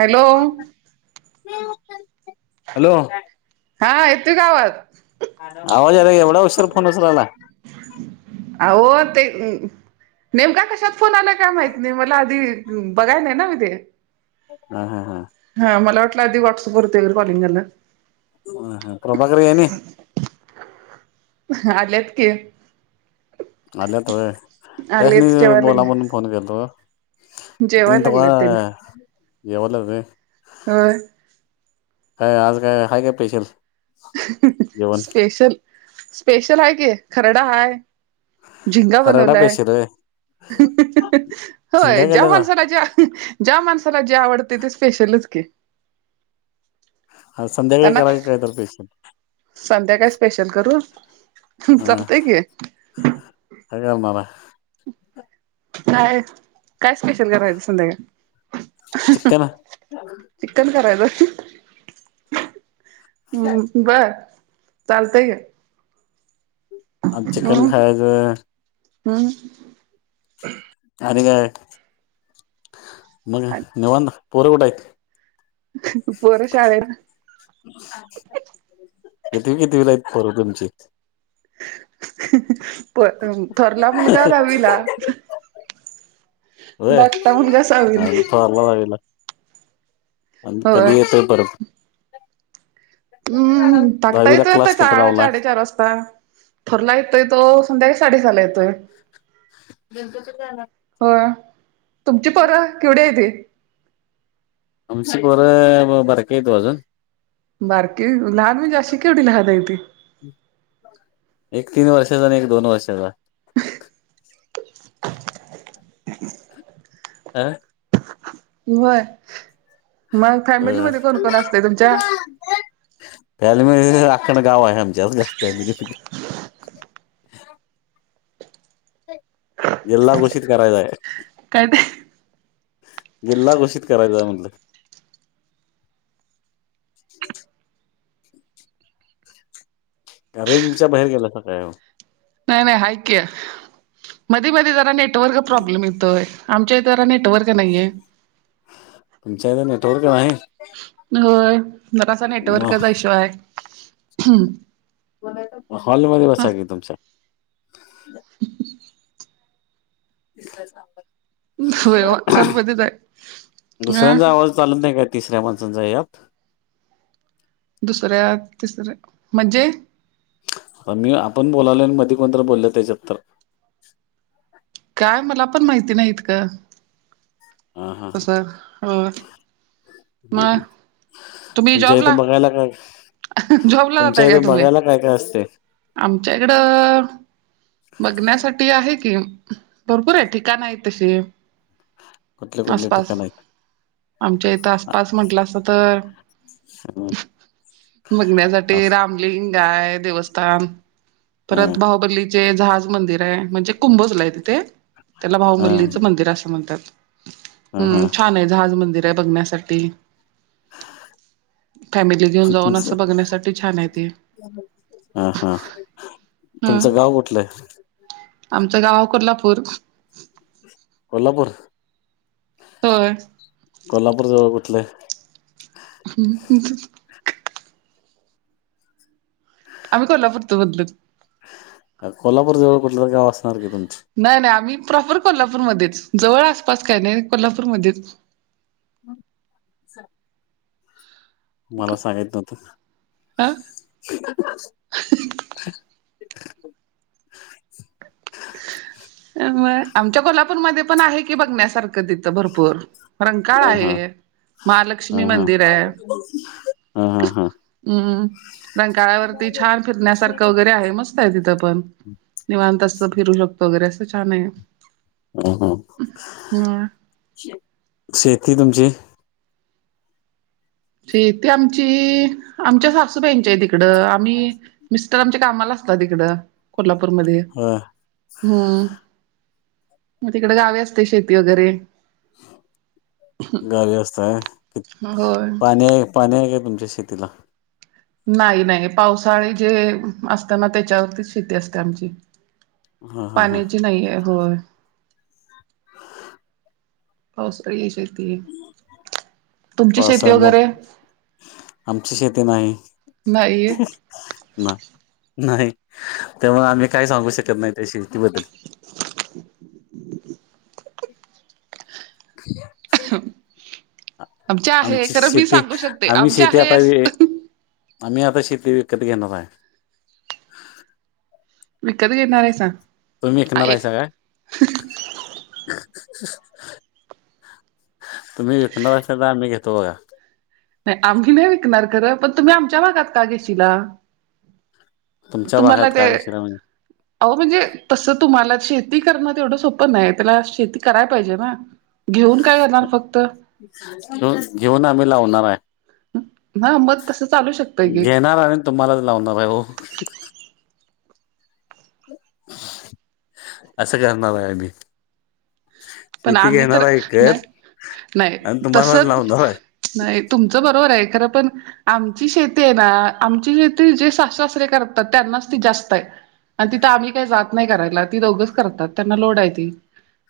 Hello! Hello. हा येत आवाज? आवाज आला एवढा हशर फोन उचलायला? आहो ते. नेमका कशात फोन आलाय काय माहती नाही मला आधी बघाय नाही ना मी ते. हा हा हा. हा मला वाटलं आधी व्हॉट्सअपवरते कॉलिंगाला. ह हा प्रभाकररी येन. आल्यात कि. आल्या तोय त्याशनी आलेत जेवायला बोला म्हणून लागले फोन केला तो. म इन जेवायला तका लागलेत त्यांनी यवले. होय. हे आज काय हायके स्पेशल? जेवण स्पेशल स्पेशल आहे क खरडा हाय. झिंगा खरडा बनवलाय. स्पेशल होय [unintelligible] होय शिंगा जवण केल्याचा सनाच्या. ज्या माणसाला जे आवडते ते स्पेशलच की. अ संध्याकाळी करा कायतार स्पेशल. संध्याकाय स्पेशल करू चालतंय की. ह आल मला. काय काय स्पेशल करायचं संध्याकाळ. [unintelligible] चिकन चिकन करायच हम् बर. चालतंय का. अ चिकन खायच. हम्म. आणि काय मग निवध पोर कुठ आहेत? पोरं शाळेला. किती किती लाईत खरं तुमची? प थोरला मुलग दवीला. व अ सहावीला आहे. फ. ला होय कधत प. हम्म टाकता दहावीला येतोय यता क्लास कुठं चारच्या लावलाय साडेचार वाजता. थोरला येतोय तो संध्याकाळी साडे साला येतोय. गलकचला. हो तुमची परं केवढी येते.. अमसिक वर बरकयेतो अजून. बारकी लहान मी अशी केवढी लहानतय तती. एक तीन वर्षाचा आणि एक दोन वर्षाचा. आं. वय, मग फॅमिलीमध्ये कोण कोण असत तुमच्या? फॅले म राखण गावामच्या. जिलला घोषित करायचाय. काय? जिल्हा घोषित करायचा म्हधलं. ह् [unintelligible] रेंजच्या बाहेर गेलास काय? नाही नाही ऐक मधी मध्ये जरा नेटवर्क प्रॉब्लेम येतोय. आमच्या इतरा नेटवर्क नाहीये. पंचायत नेटवर्क आहे. होय जरासा नेटवर्कचा हश्वाय. मग हॉलमध्येध्ये बसा क तुमच्या. तसर सां. यव हल बधत आहे हम. लत नाही काय तिसऱ्या माणसांचा यात. दुसऱ्या-तिसऱ्या म्हणजे. ता मी आपण बोलावले मध कोणतरी बोलल त्याच्यात तरर. काय मला पण माहिती नाहीत का हा हा हा तस हो. [inaudible] मग ह तुम्ही तुमच्या जॉबला इथं बघायला काय. जॉबला तुमच्या जाताय काय इथं तुम्ही? बघायला काय काय असते? आमच्या इकडं. बघण्यासाठी आहे की बरोपूर आहे ठिकाण आहे तशी. कुठले कुठले आसपास ठिकाण आहेत? आमच्या इथं आसपास म्हंटलं असत तर. ह बघण्यासाठी राम. गाय देवस्थान परत भाऊबरली. जे जहाज मंदिर आहे म्हणजे कुंभजला आहे तिथे त्याला ह भाहुमल्लीचं मंदिर असं म्हणतात. ह हम्म ह छान आहे जहाज मंदिर आहे बघण्यासाठी. [inaudible] फॅमिली घेऊन जाऊन असं बघण्यासाठी छान आहे ते. [inaudible] हा हा तुमचं हम्म गाव कुठलंय? आमचं गाव कोल्हापूर. कोल्हापूर. [inaudible] होय. कोल्हापूर जवळ कुठलं? हम्म. आम्ही कोल्हापूरत बदलूत. कोल्हापूर जवळ कुठलं तर गाव असणार की तुमची? नाही नाही आम्ही प्रॉफर कोल्हापूरमध्येच जवळ आसपास काही नाही कोल्हापूरमध्येच. हम् स [unintelligible] मला सांगित नवत. ह [unintelligible] म आमच्या कोल्हापूरमध्ये पण आहे की बघण्यासारखं तिथे. भरपूर रंकाळ हा हा आहे, हा महालक्ष्मी मंदिर आहे. हा हा हा हम्म रंकाळ्यावरती छान फिरण्यासारखं वगैरे आहे मस्त. तिथं पण निवां त अस फिरू शकतो वगैरे असं छान आहे. ह ह हम्. शेती तुमची‌ ते आमची आमच्या सासूबा्यांच्या आहे तिकडं आम्ही मिस्टर आमच्या कामालाच. अस तिकडं कोल्हापूरमध्येध्ये. हो. हम्म मग तिकडे गावे असते शेती वगैरे. गावी असतय क होय पाणी. पाणी आहे का तुमच्या शेतीला. नाही नाही पावसाळी जे असत ना त्याच्यावरती शेती असते आमची. हा हा हा पाण्याची नाहीे होय. पा स आहे शेती. तुमची शेती पावसा मग वगैरे? आमची शेती नाही. नाही ये. नाही त्यामुळे आम्ही काय सांगू शकत नाही त्या शती बदल. ह. [unintelligible] [unintelligible] आमच्या आहे आमची खरं मी शेती सांगू शकते आम्ही आमच्या शेती आहे. आता वि- आम्ही आता शेती विकत घेणार आहे. विकत घेणार आहे सांग तुम्ही विकणार आहे स एक काय? तुम्ही घेत न अस द आ मी घेतो बघा. नाही आम्ही नाही विकणार खरं पण तुम्ही आमच्या भागात का घेशला. तुमच्या तुम्हाला भागात ते. का कशीला [inaudible] अह म्हणजे तसं तुम्हाला शेती करणं तेवढं सोपं नाही त्याला शेती कराय पाहिजे ना. घेऊन काय करणार फक्त? घेऊन आम्ही लावणार आहे. ह मग तसं चालू शकतय की. तूम्हालाच लावणार हो. असं करणार आहे मी. पण शेती आम्ही तर घेणार नाही कत नाही आणि तुम्हालाच तसच लावणार आहे. नाही तुमचं बरोबर आहे खरं पण. आमची शेती आहे ना आमची शेती जे सासासरे करतात त्यांनाच ती जास्त आहे. आणि तिथं आम्ही काही जात नाही करायला ती दोघंच करतात त्यांना लोड आहे ती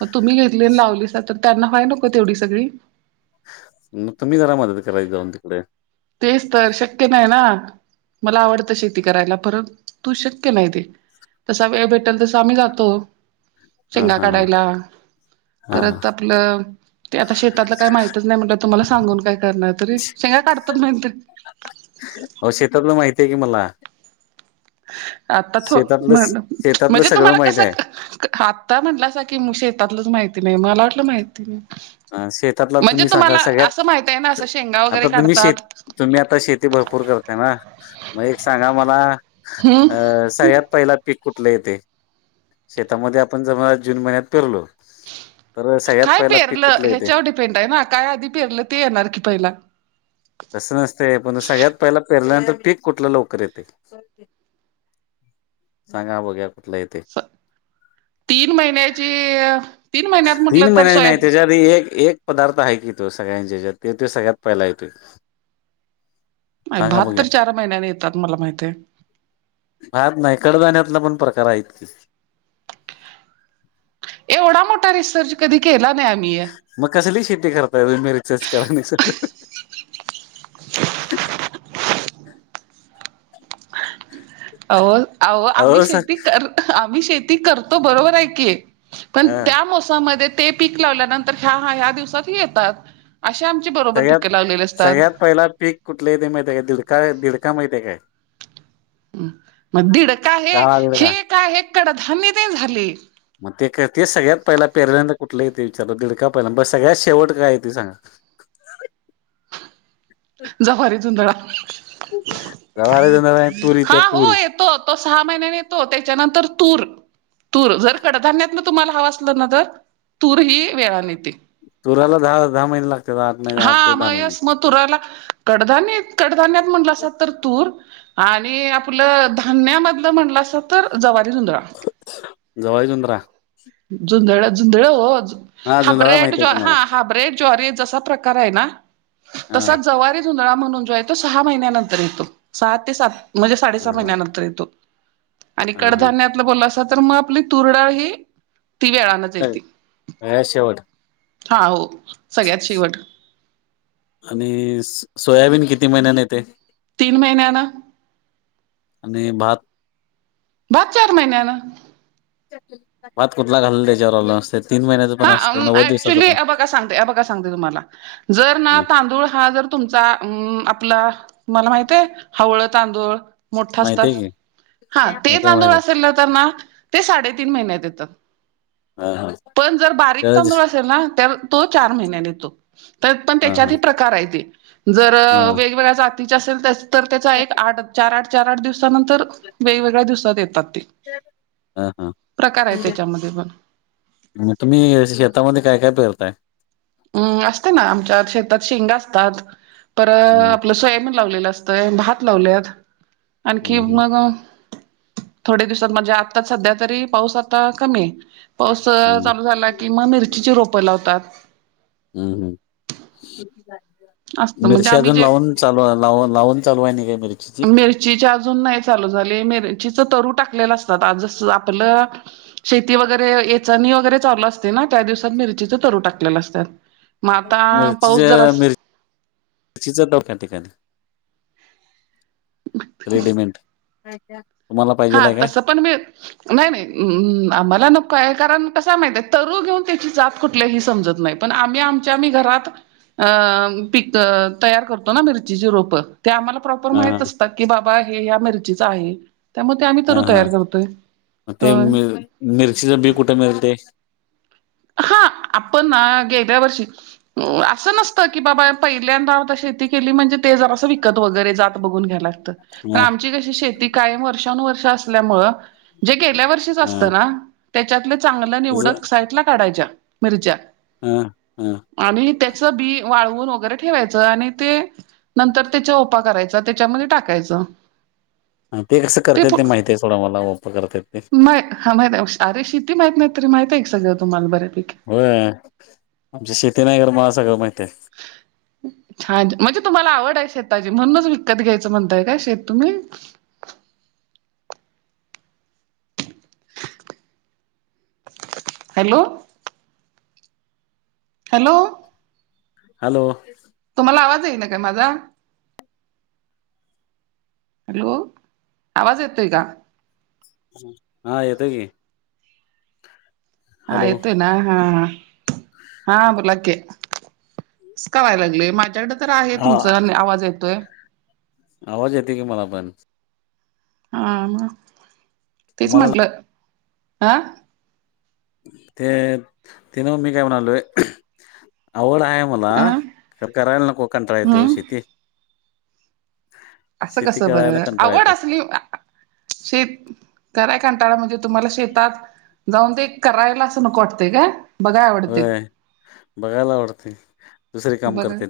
मग तुम्ही घ. ले लावली स तर त्यांना व्हाय नको तेवढी सगळी. मग तुम्ही जरा मदत करायची जाऊन तिकडे. तेच तर शक्य नाही ना. मला आवडतं शेती करायला परत तू शक्य नाही ते. तस हे भेटेल तसं आम्ही जातो हा शेंगा हा हा काढायला. हा परत आपलं. ते आता शेतातला काय माहितच नाही म्हट तुम्हाला सांगून काय करणार तरी सेंगा काढत. तत नाहींतर. हो शेताबला माहिती आहे की मला. आता तो शेतातलं म्ह शेतातलं म्हणजे सगळं तुम्हाला माहित कसं. आहे आत्ता म्हटलं अस की म शेतातलंच माहिती नाही मला वाटलं माहिती नाही. अ शेतातला म्हणजे तुम्ही सांगा तुम्हाला सगळ्यात असं माहित आहे ना असं शेंगा वगैरे आता तुम्ही काढतात. शेत तुम्ही आता शेती भरपूर करताय ना मग एक सांगा मला. हम्म अ सगळ्यात पहिला. पीक कुठलं येते शेतामध्ये आपण जव जून महिन्यात पिरलो. तर सगळ्यात काय पहिला पिक. पेरलं ह्याच्यावर डिपेंट आहे ना काय आधी पेरलं ते येणार की पहिला. तसं नसते पण सगळ्यात पहिला पेरल्यानंतर पीक कुठला लवकर येते. [inaudible] सांगा बघ्या कुठला यथे. [inaudible] तीन महिन्याची. तीन महिन्यात म्हटलं तीन तर महिन्यानी नाही सोयाब त्याच्या आधी एक-एक. पदार्थ आहे की तो सगळ्यांचे ज ते ते सगळ्यात पहिला येतो. भात तर चार महिन्याने येतात मला माहिती आहे..... भात नाही कडधण्यातला पण प्रकार आहेत की, एवढा मोठा रिसर्च कधी केला नाही आम्ही या.... मग कसली शेती करताय तुम्ही रिसर्च करताय... [inaudible] अहो अहो आम्ही शेती कर आम्ही शेती करतो बरोबर आहे की.... पण हा त्या मोसाममध्ये ते पीक लावल्यानंतर ह्या ह्या दिवसात येतात..... अे आमची बरोबर पिकं सगळ्यात लावलेले असतात.... सगळ्यात पहिला पीक.... कुठले इथे माहित आहे काय दिडका दिडका माहितय काय? मग दिड का आहे काळा दीडका हे काय आहे कडधान्य ते झाले.... मग ते ते सगळ्यात पहिला पेरल्यांदना कुठलं येते विचार दीडका पहिला ब सगळ्यात शेवट काय आहे त सांगा... जव्हारी झुंधळा.... जव्हरी जुदल हा हो येतो तो सहा महिन्याने येतो त्याच्यानंतर तूर तूर जर कडधान्यातन तुम्हाला हवं असलं ना तर तूरही वेळाने येते तुराला दहा दहा महिने लागतात आठ महिने आठ ते हा दहा मग यस महिने मग तुराला कडधानत कडधान्यात म्हटलं असा तर तूर... आणि आपलं धान्यामधलं म्हणलं असं तर जवारी जुंदल... जव्हारी जुंदळा जुंधळ जुधळ हो हा जुंधळा हाब्रेड माहिती ज आहे की हा मला हाब्रेड जर जसा प्रकार आहे ना हा तसा जव जुंधळा म्हणून जो आहे तो सहा महिन्यानंतर येतो सहा ते सात म्हणजे साडेसहा हा हा महिन्यानंतर येतो आणि हा हा कडधान्यातलं बोललं अस तर मग आपली तुरडाळ ही.... तीन वेळा अ शेवट.. हा हो... सगळ्यात शेवट आणि सोयाबीन किती महिन्याने येते.... तीन महिन्या ना..... आणि भात... भात चार महिन्याना... भात कुठला घाल त्याच्यावर अवलंबून असत... तीन महिन्या हा ऍक्च्युली अ बघ सांगते अ बघ सांगते तुम्हाला जर ना तांदूळ हा जर.... तुमचा अ आपला मला माहित आहे हवळ तांदूळ... मोठा माहिती आहे असतात की हा ते माहिती आहे तांदूळ माहिती आहे असेल ना तर ना ते साडेतीन महिन्यात येतात.... हा हा... पण जर बारीक तांदूळ असेल ना तर तो चार महिन्याने येतो... तर पण हा त्याच्यात प्रकार आहे ते जर हा वेगवेगळ्या जातीचे असेल तर... तर त्याचा एक आठ चार आठ चार आठ दिवसानंतर वेगवेगळ्या दिवसात येतात ते... हा हा प्रकार आहे त्याच्यामध्ये पण.... तुम्ही शेतामध्ये काय काय पेरताय? अम् असते ना आमच्या शेतात शेंग असतात पर हम्म आपल सोयाबीन लावलेलं असत.... भात लावल्यात आणखी हम्म हम्म मग.... थोडया दिवसात म्हणजे आताच सध्या तरी पाऊस आता कमी आहे... पावस चालू हम्म झाला की मग मिरचीची रोपं लावतात... हम्म हम् असतं म्हणजे मिरची आम्ही अजून जे लावून... चालू लाव लावून चालू आहे काय मिरची.... मिरची अजून नाही चालू झाली मिरचीच तरू टाकलेला असतात आज आपलं.... शेती वगैरे येचणी वगैरे चालू असते ना त्या दिवसात मिरचीचे तरू टाकलेले असतात..... मग आता पाऊस जरा शिजत डक [unintelligible] ठिकाणी. रेडीमेंट तुम्हाला पाहिजेल हा आहे काय? तसं पण मीळ नाही नाही आम्हाला नकोय कारण कसा माहित आहे तरु घेऊन त्याची जात कुठल्याही समजत नाही. पण आम्ही आमच्या आम्ही घरात अ पीक तयार करतो ना मिरचीचे रोप ते आम्हाला प्रॉपर हा माहित असतात. की बाबा हे ह्या मिरचीचा आहे. त्यामुळे ते आम्ही हा तरू हा तयार करतोय ते होय मि मिरचीच बी कुठे मिळते? हा आपण ना गेल्यावर्षी असं नसतं की बाबा पहिल्यांदा आता शेती केली म्हणजे ते जरा असं विकत वगैरे जात बघून घ्यायला पण हा हा आमची कशी शेती कायम वर्षानुवर्ष असल्यामुळे जे गेल्या वर्ष असतं ना त्याच्यात चांग त्याच निवड सायटला काढायच्या मिर्च्या ह ह आणि त्याचं बी वाळवून वगैरे ठेवायचं आणि ते नंतर त्याच्या ओपा करायचा ते त्याच्यामध्ये टाकायच ते कसं करतेत ते माहिती आहे सोडा मला ओप करतेत ते मा हा माहित आहे अरे शिती माहित नाहीत तरी माहित आहे एक सगळं तुम्हाला बऱ्यापैकी होय आमची शेती नाही कर मला सगळं माहिती आहे. हम्. छान म्हणजे तुम्हाला आवड आहे शेताची म्हणूनच विकत घ्यायचं म्हणताय काय शेत तुम्ही हॅलो हॅलो हॅलो तुम्हाला आवाज येई ना काय माझा? हॅलो आवाज येतो आहे का? हा येतो की. हा हॅलो येत ना हा ह हा बोला की असं का व्हाय लागलेय माझ्याकडे तर आहे हा तुमचा आवाज येतोय आवाज येते की मला पण हा म तेच तुम्हाला म्हंटलं हं ते ते नव्ह मी काय म्हणालोय आवड आहे मला अ खरं करायला नको कंटाळा येतोय हम्म शेती [inaudible] असं शेती कस करायला बरं कंटाळा आवड येतोय असली शेत कराय कंटाळा म्हणजे तुम्हाला शेतात जाऊन ते करायला असं नको वाटतंय काय? बघाय आवडते होय बघायला आवडते दुसर काम बघा करते.